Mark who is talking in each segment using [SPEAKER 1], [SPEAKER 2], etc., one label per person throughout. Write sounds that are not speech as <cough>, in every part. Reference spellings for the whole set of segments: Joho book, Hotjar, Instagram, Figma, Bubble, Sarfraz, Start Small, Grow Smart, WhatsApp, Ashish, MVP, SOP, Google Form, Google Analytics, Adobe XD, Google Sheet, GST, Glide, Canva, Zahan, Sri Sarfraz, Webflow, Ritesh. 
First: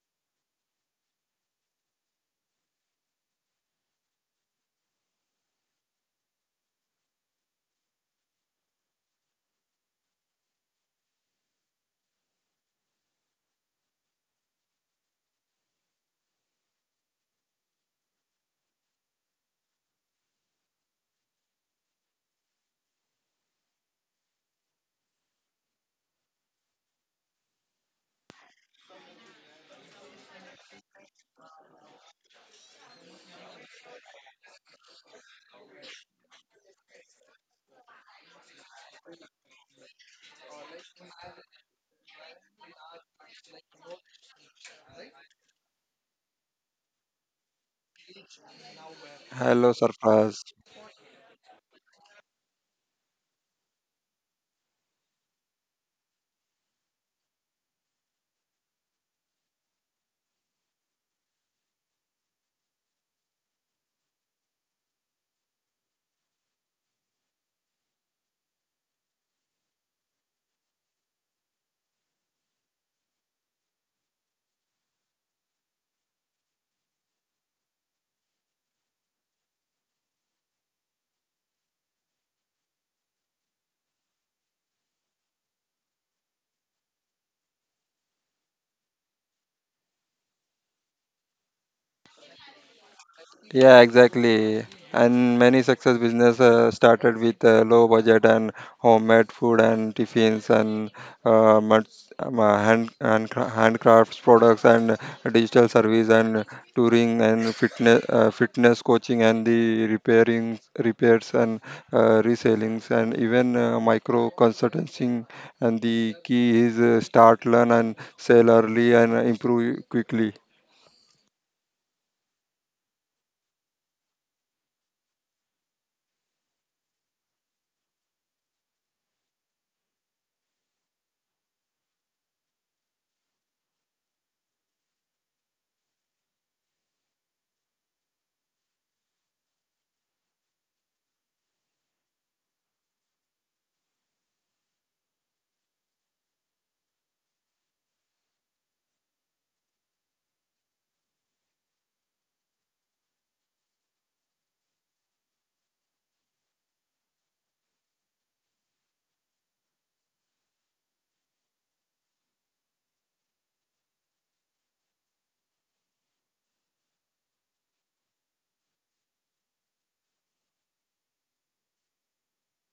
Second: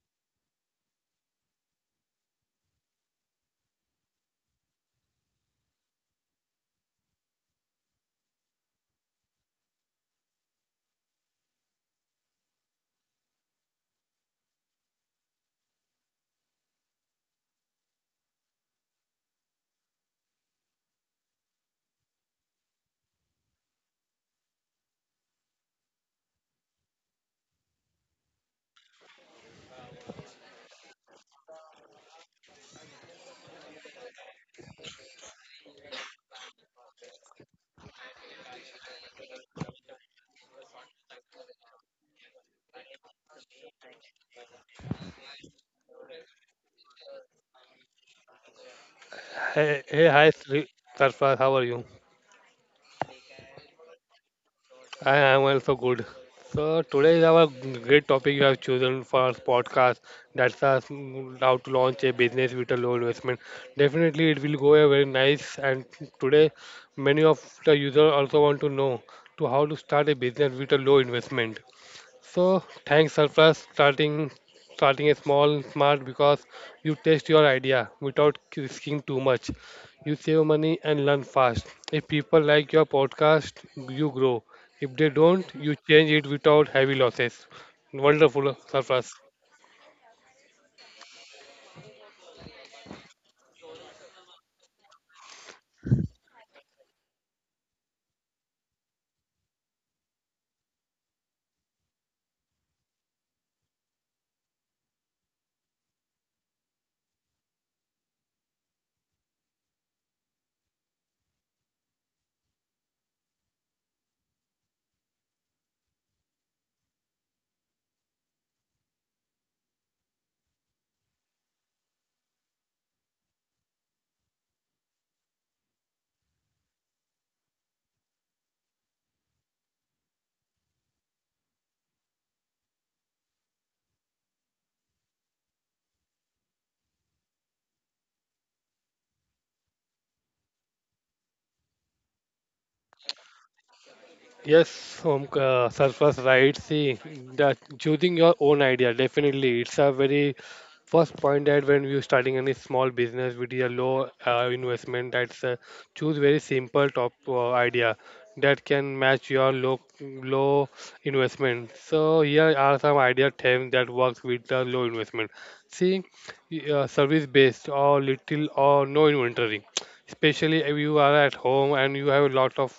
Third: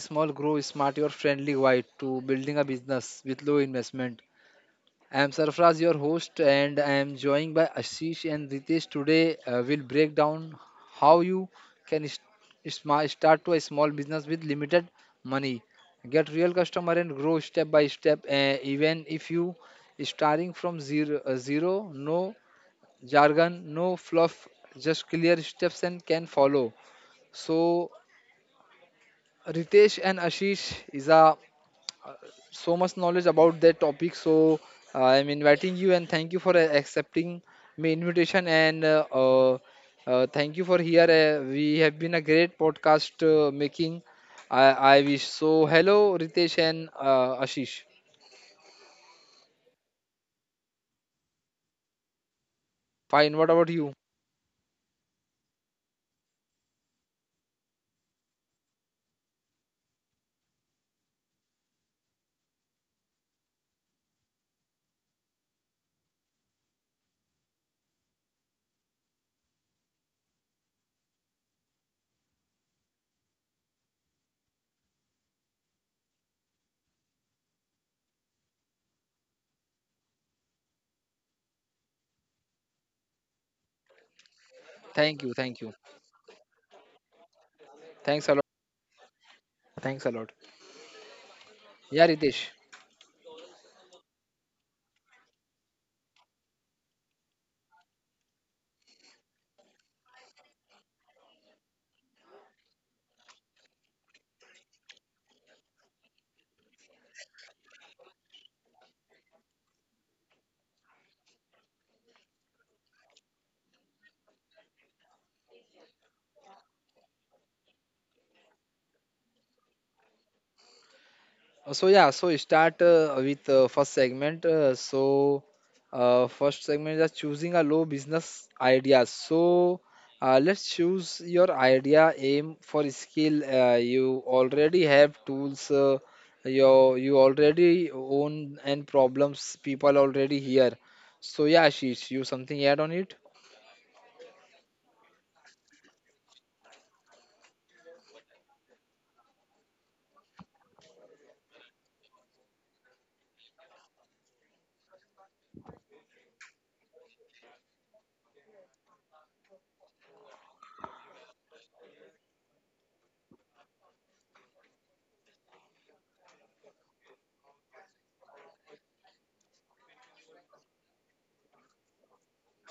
[SPEAKER 1] Small, Grow Smart, your friendly guide to building a business with low investment. I am Sarfraz, your host, and I am joined by Ashish and Ritesh. Today, we'll break down how you can start to a small business with limited money, get real customer, and grow step by step. Even if you starting from zero, no jargon, no fluff, just clear steps and can follow. So Ritesh and Ashish is a so much knowledge about that topic. So I'm inviting you and thank you for accepting my invitation and thank you for here. We have been a great podcast making. I, I wish so. Hello, Ritesh and Ashish.
[SPEAKER 2] Hello,
[SPEAKER 3] Hey, hey, hi,
[SPEAKER 2] Sarfraz.
[SPEAKER 3] Sri Sarfraz, how are you?
[SPEAKER 1] Fine. What about you?
[SPEAKER 3] I am also good. So today is our great topic you have chosen for our podcast. That's us how to launch a business with a low investment. Definitely, it will go a very nice. And today, many of the users also want to know to how to start a business with a low investment. So thanks surplus starting a small smart because you test your idea without risking too much. You save money and learn fast. If people like your podcast, you grow. If they
[SPEAKER 1] Thank
[SPEAKER 3] don't,
[SPEAKER 1] you.
[SPEAKER 3] you
[SPEAKER 1] Thank you.
[SPEAKER 3] change it without heavy losses.
[SPEAKER 1] Thanks a
[SPEAKER 3] Wonderful
[SPEAKER 1] lot.
[SPEAKER 3] surplus.
[SPEAKER 1] Thanks a lot. Yeah, Ritesh.
[SPEAKER 2] Yeah, exactly. And many success business started with low budget and homemade food and tiffins and much, hand, hand handcrafts products and digital service and touring and fitness coaching and the repairing repairs and resellings and even micro consulting. And the key is start, learn and sell early and improve quickly.
[SPEAKER 1] So yeah, so start with first segment. So first segment is choosing a low business idea. So let's choose your idea, aim for skill. You already have tools. You already own and problems people already here. So yeah, Ashish, you something add on it?
[SPEAKER 3] Yes, surface right. See, that choosing your own idea definitely it's a very first point that when you're starting any small business with a low investment, that's choose very simple top idea that can match your low investment. So here are some idea terms that works with the low investment. See, service based or little or no inventory, especially if you are at home and you have a lot of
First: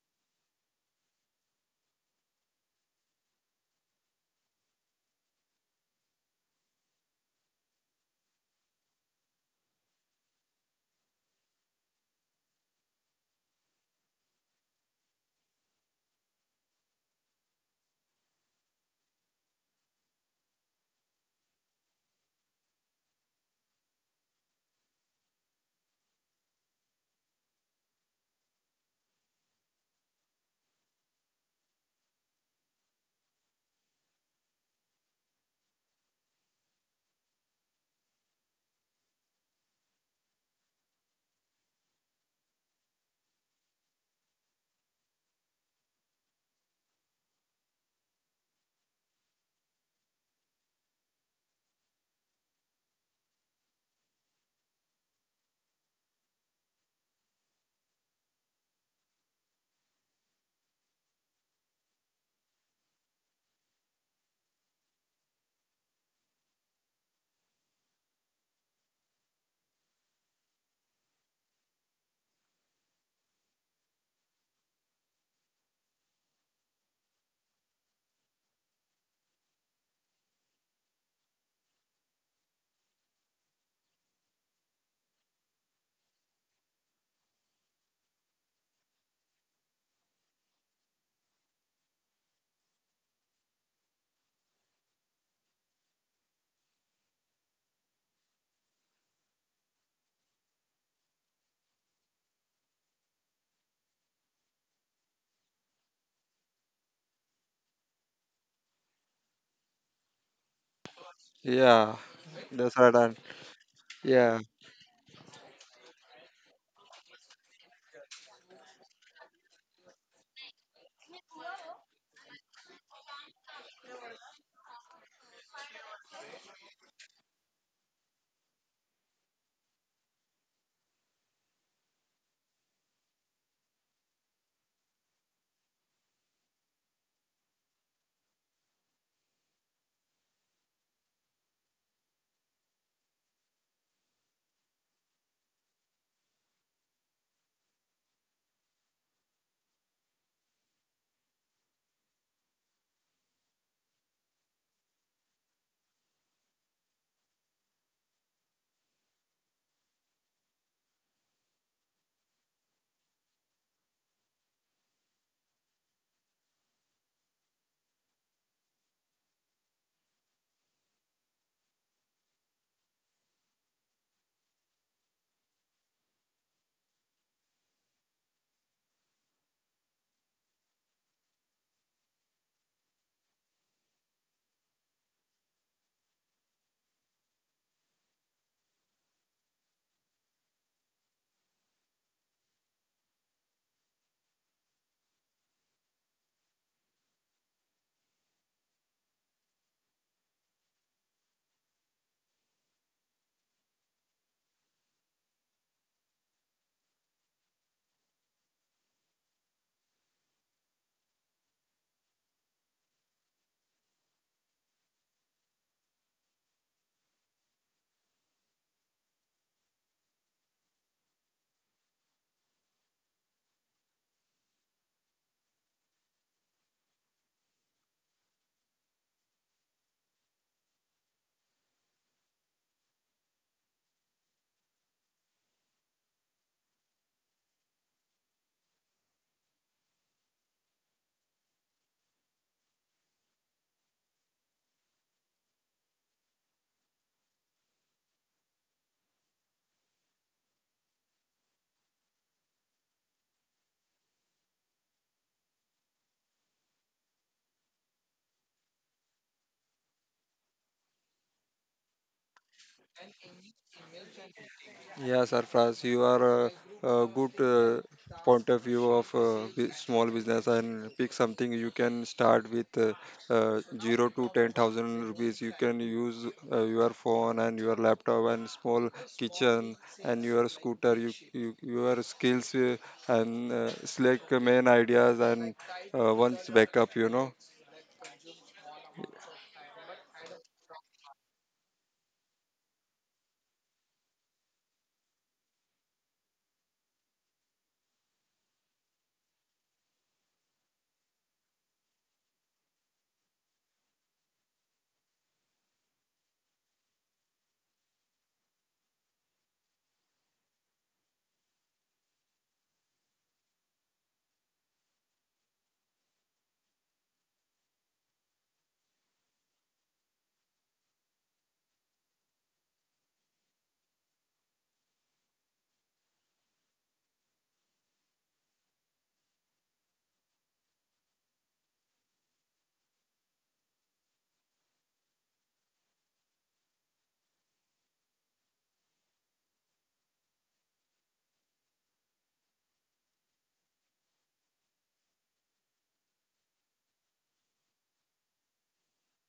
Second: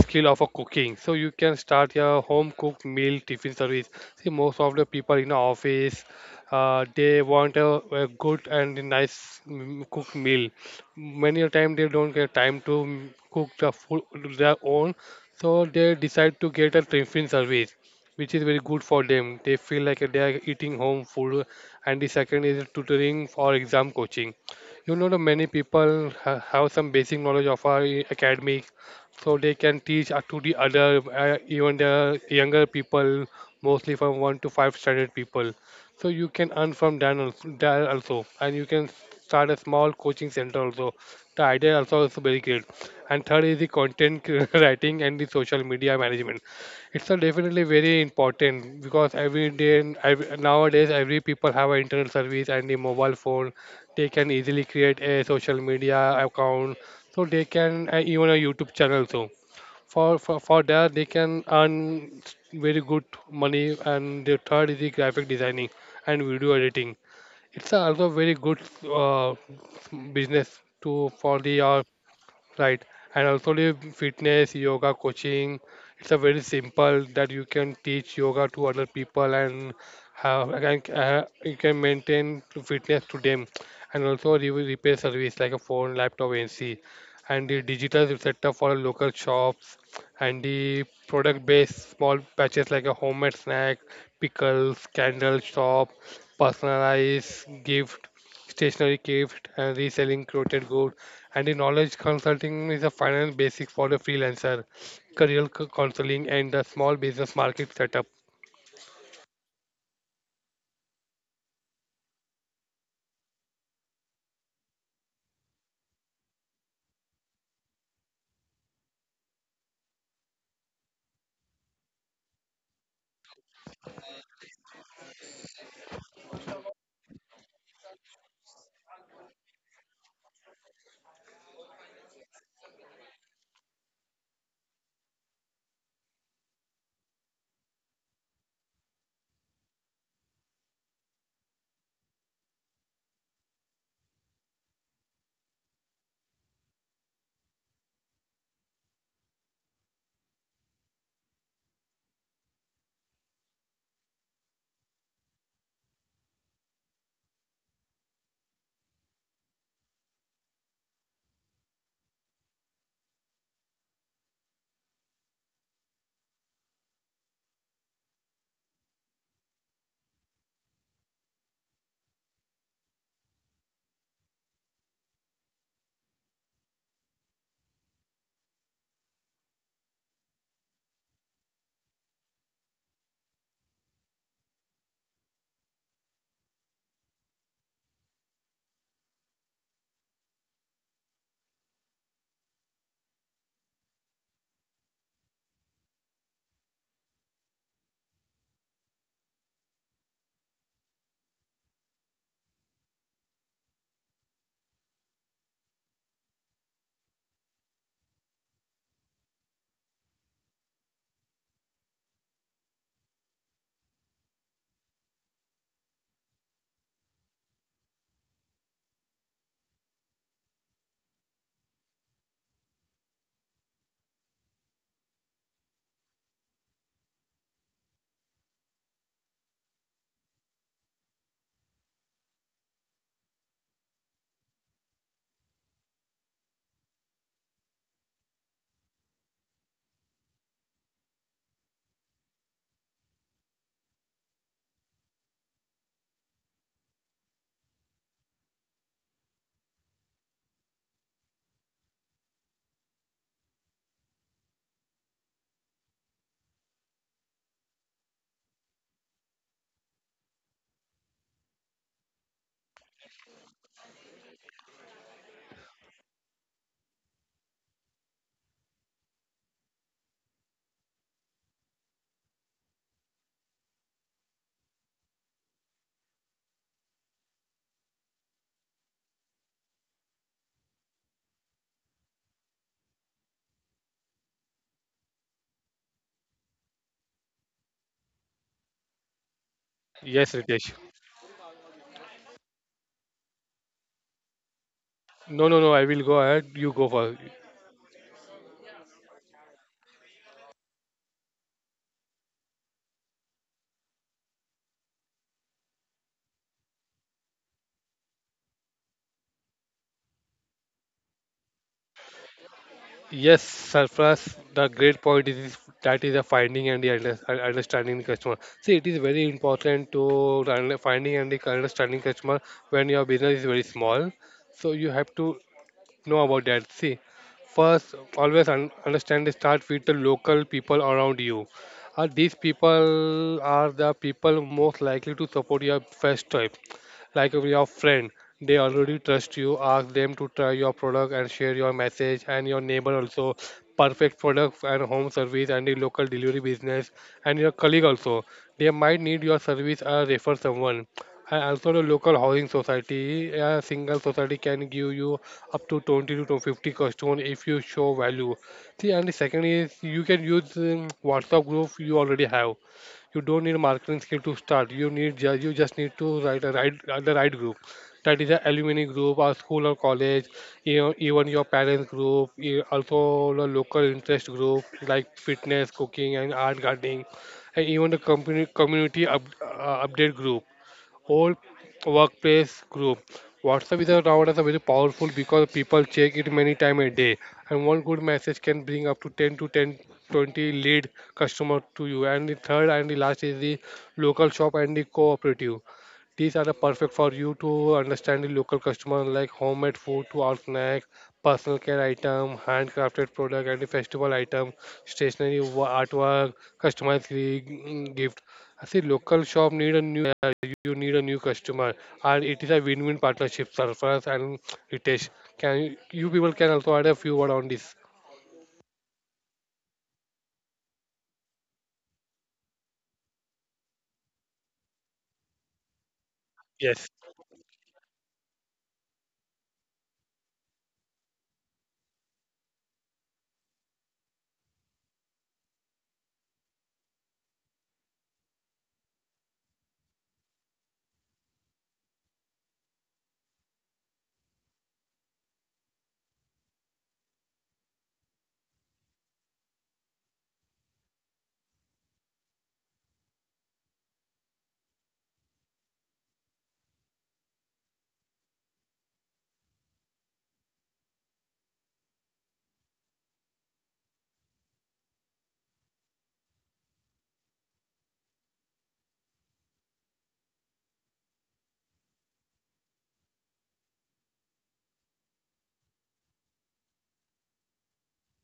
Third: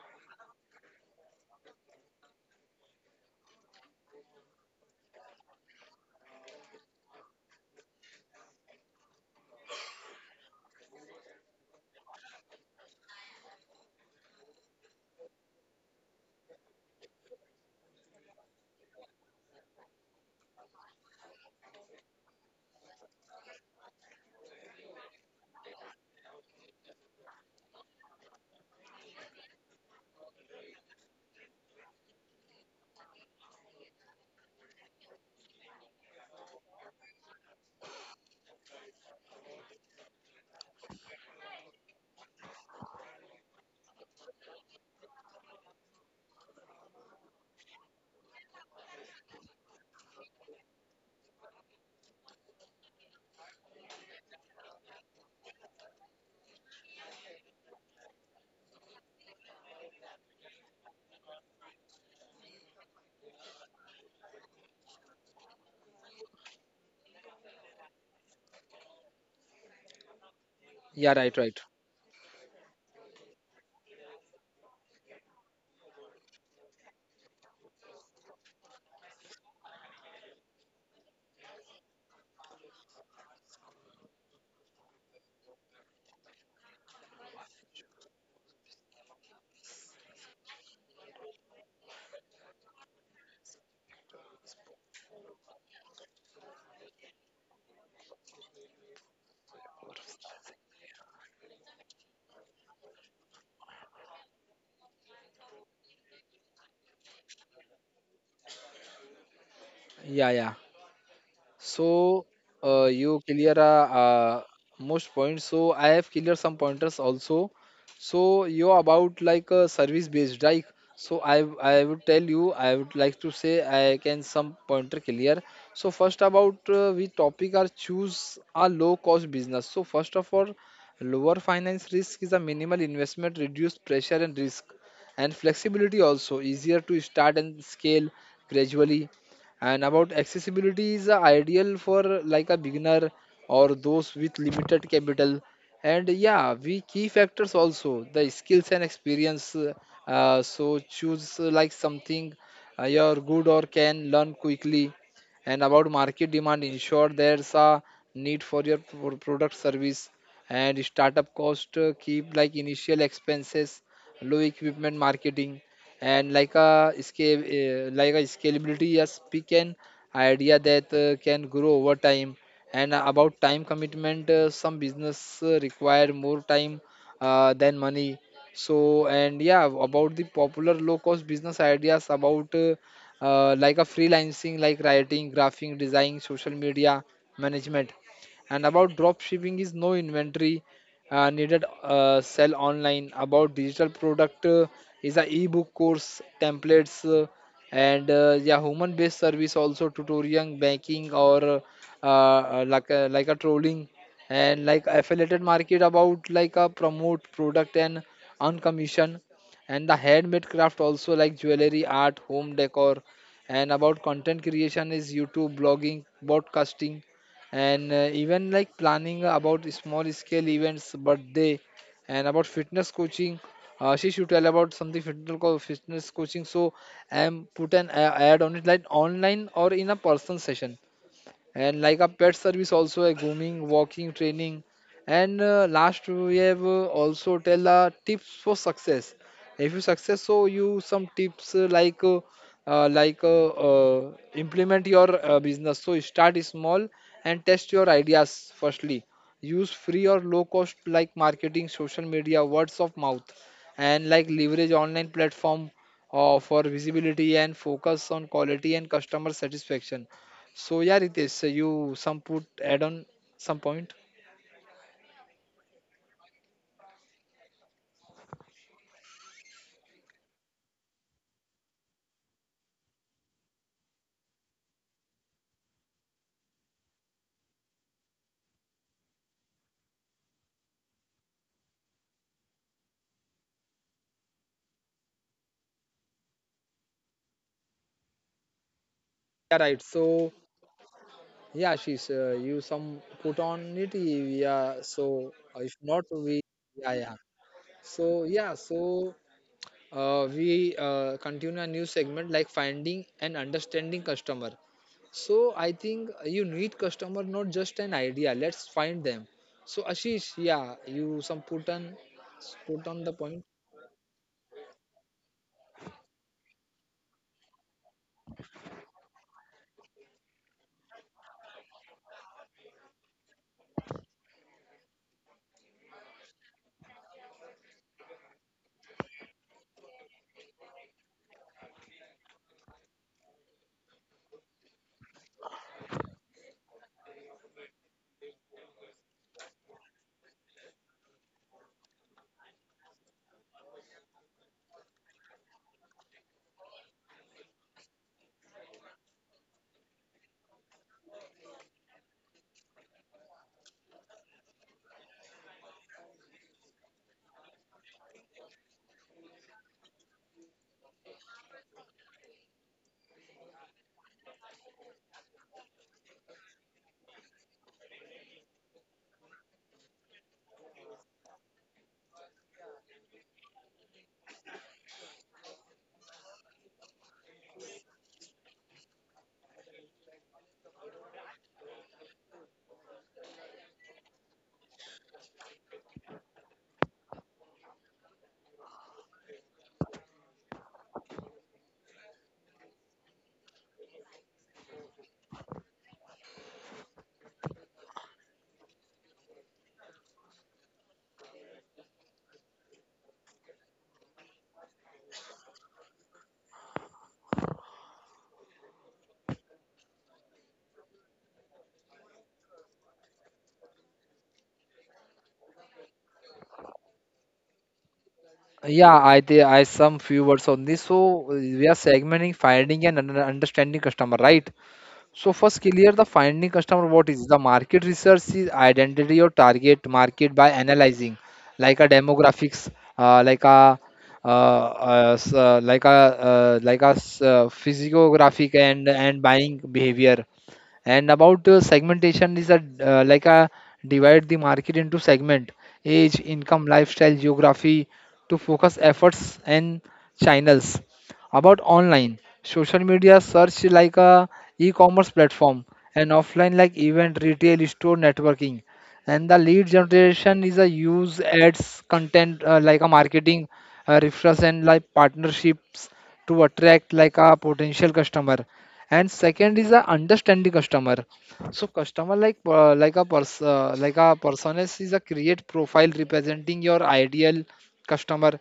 [SPEAKER 3] skill of a cooking, so you can start your home cooked meal tiffin service. See, most of the people in the office they want a good and nice cooked meal. Many a time they don't get time to cook the food their own, so they decide to get a tiffin service, which is very good for them. They feel like they are eating home food. And the second is tutoring for exam coaching. You know, the many people have some basic knowledge of our academic, so they can teach to the other, even the younger people, mostly from one to five standard people. So you can earn from that also, that also, and you can start a small coaching center also. The idea also is very great. And third is the <laughs> writing and the social media management. It's a definitely very important because every day and nowadays every people have an internet service and a mobile phone. They can easily create a social media account, so they can even a youtube channel. So for that they can earn very good money. And the third is the graphic designing and video editing. It's also very good, uh, business to
[SPEAKER 1] Yeah,
[SPEAKER 3] for
[SPEAKER 1] right,
[SPEAKER 3] the
[SPEAKER 1] right.
[SPEAKER 3] Right. And also the fitness, yoga, coaching. It's a very simple that you can teach yoga to other people and have, and you can maintain to fitness to them. And also repair service like a phone, laptop, NC. And the digital setup for local shops, and the product based small batches like a homemade snack, pickles, candle shop, personalized gift, stationery gift, and reselling curated good. And the knowledge consulting is a final basic for the freelancer, counseling, and the small business market setup.
[SPEAKER 1] Yeah, yeah.
[SPEAKER 2] Yeah,
[SPEAKER 1] So
[SPEAKER 2] that's right. And
[SPEAKER 1] you clear
[SPEAKER 2] yeah,
[SPEAKER 1] most points. So I have clear some pointers also. So you about like service based like. So I would tell you I would like to say I can some pointer clear. So first about we topic are choose a low cost business. So first of all, lower finance risk is a minimal investment, reduced pressure and risk, and flexibility also easier to start and scale gradually, and about accessibility is ideal for like a beginner or those with limited capital. And yeah, we key factors also the skills and experience. So choose like something you're good or can learn quickly. And about market demand, ensure there's a need for your product service and startup cost. Keep like initial expenses, low equipment marketing, and like a scale like a scalability a speak an idea that can grow over time, and about time commitment some business require more time than money. So and yeah about the popular low cost business ideas about like a freelancing like writing graphing design social media management. And about drop shipping is no inventory needed sell online. About digital product is a ebook course templates and yeah human based service also tutorial banking or like a trolling and like affiliate market about like a promote product and on commission. And the handmade craft also like jewelry art home decor. And about content creation is youtube blogging broadcasting, and even like planning about small scale events birthday. And about fitness coaching, she should tell about something fitness fitness coaching. So I am put an ad on it like online or in a person session. And like a pet service also a grooming walking training. And last we have also tell tips for success. If you success, so you some tips implement your business. So start small and test your ideas firstly. Use free or low cost like marketing social media words of mouth, and like leverage online platform for visibility, and focus on quality and customer satisfaction. So yeah, Ritesh, so you some put add on some point.
[SPEAKER 2] yeah, Sarfraz, you are a good point of view of small business, and pick something you can start with 0 to 10,000 rupees. You can use your phone and your laptop and small kitchen and your scooter. You, your skills, and select main ideas and once backup. You know.
[SPEAKER 1] Yeah, right. So
[SPEAKER 3] Yes, Ritesh.
[SPEAKER 1] yeah, she's you some put on it. Yeah. So
[SPEAKER 3] No, no,
[SPEAKER 1] if
[SPEAKER 3] no. I
[SPEAKER 1] not,
[SPEAKER 3] will go
[SPEAKER 1] we,
[SPEAKER 3] ahead. You go
[SPEAKER 1] yeah, yeah.
[SPEAKER 3] first.
[SPEAKER 1] So yeah. So we continue a new segment like finding and understanding customer. So I think you need customer not just an idea. Let's find them. So Ashish, yeah, you some put on put on the
[SPEAKER 3] Yes,
[SPEAKER 1] point.
[SPEAKER 3] surplus. The great point is that is the finding and the understanding the customer. See, it is very important to finding and the understanding customer when your business is very small. So you have to know about that. See, first, always understand the start with the local people around you. Are these people are the people most likely to support your first type? Like if your friend, they already trust you. Ask them to try your product and share your message. And your neighbor also, perfect product and home service and the local delivery business, and your colleague also. They might need your service or refer someone. And also the local housing society, a single society can give you up to 20 to 50 customer if you show value. See, and the second is you can use WhatsApp group you already have. You don't need marketing skill to start. You need you just need to write a right the right group. That is a alumni group, or school or college, you know, even your parents group, also the local interest group like fitness, cooking, and art gardening, and even the company community update group whole workplace group. WhatsApp is a, nowadays a very powerful because people check it many time a day, and one good message can bring up to 10 to 10 to 20 lead customer to you. And the third and the last is the local shop and the cooperative. These are the perfect for you to understand the local customer like homemade food to our snack, personal care item, handcrafted product and the festival item, artwork, gift. I see local shop need a new, you need a new customer, and it is a win-win partnership. Surface and Ritesh, can you, you people can also add a few word on this?
[SPEAKER 1] Yeah, I some few words on this. So we are segmenting finding and understanding customer, right? So first clear the finding customer what
[SPEAKER 3] Yes,
[SPEAKER 1] is the market research is identity or target market by analyzing like a demographics, like a like a like a physiographic and buying behavior, and about segmentation is a like a divide the market into segment, age, income, lifestyle, geography to focus efforts and channels. About online, social media search like a e-commerce platform, and offline like event, retail, store, networking. And the lead generation is a use ads content like a marketing, referrals and like partnerships to attract like a potential customer. And second is a understanding customer. So customer like a person is a create profile representing your ideal customer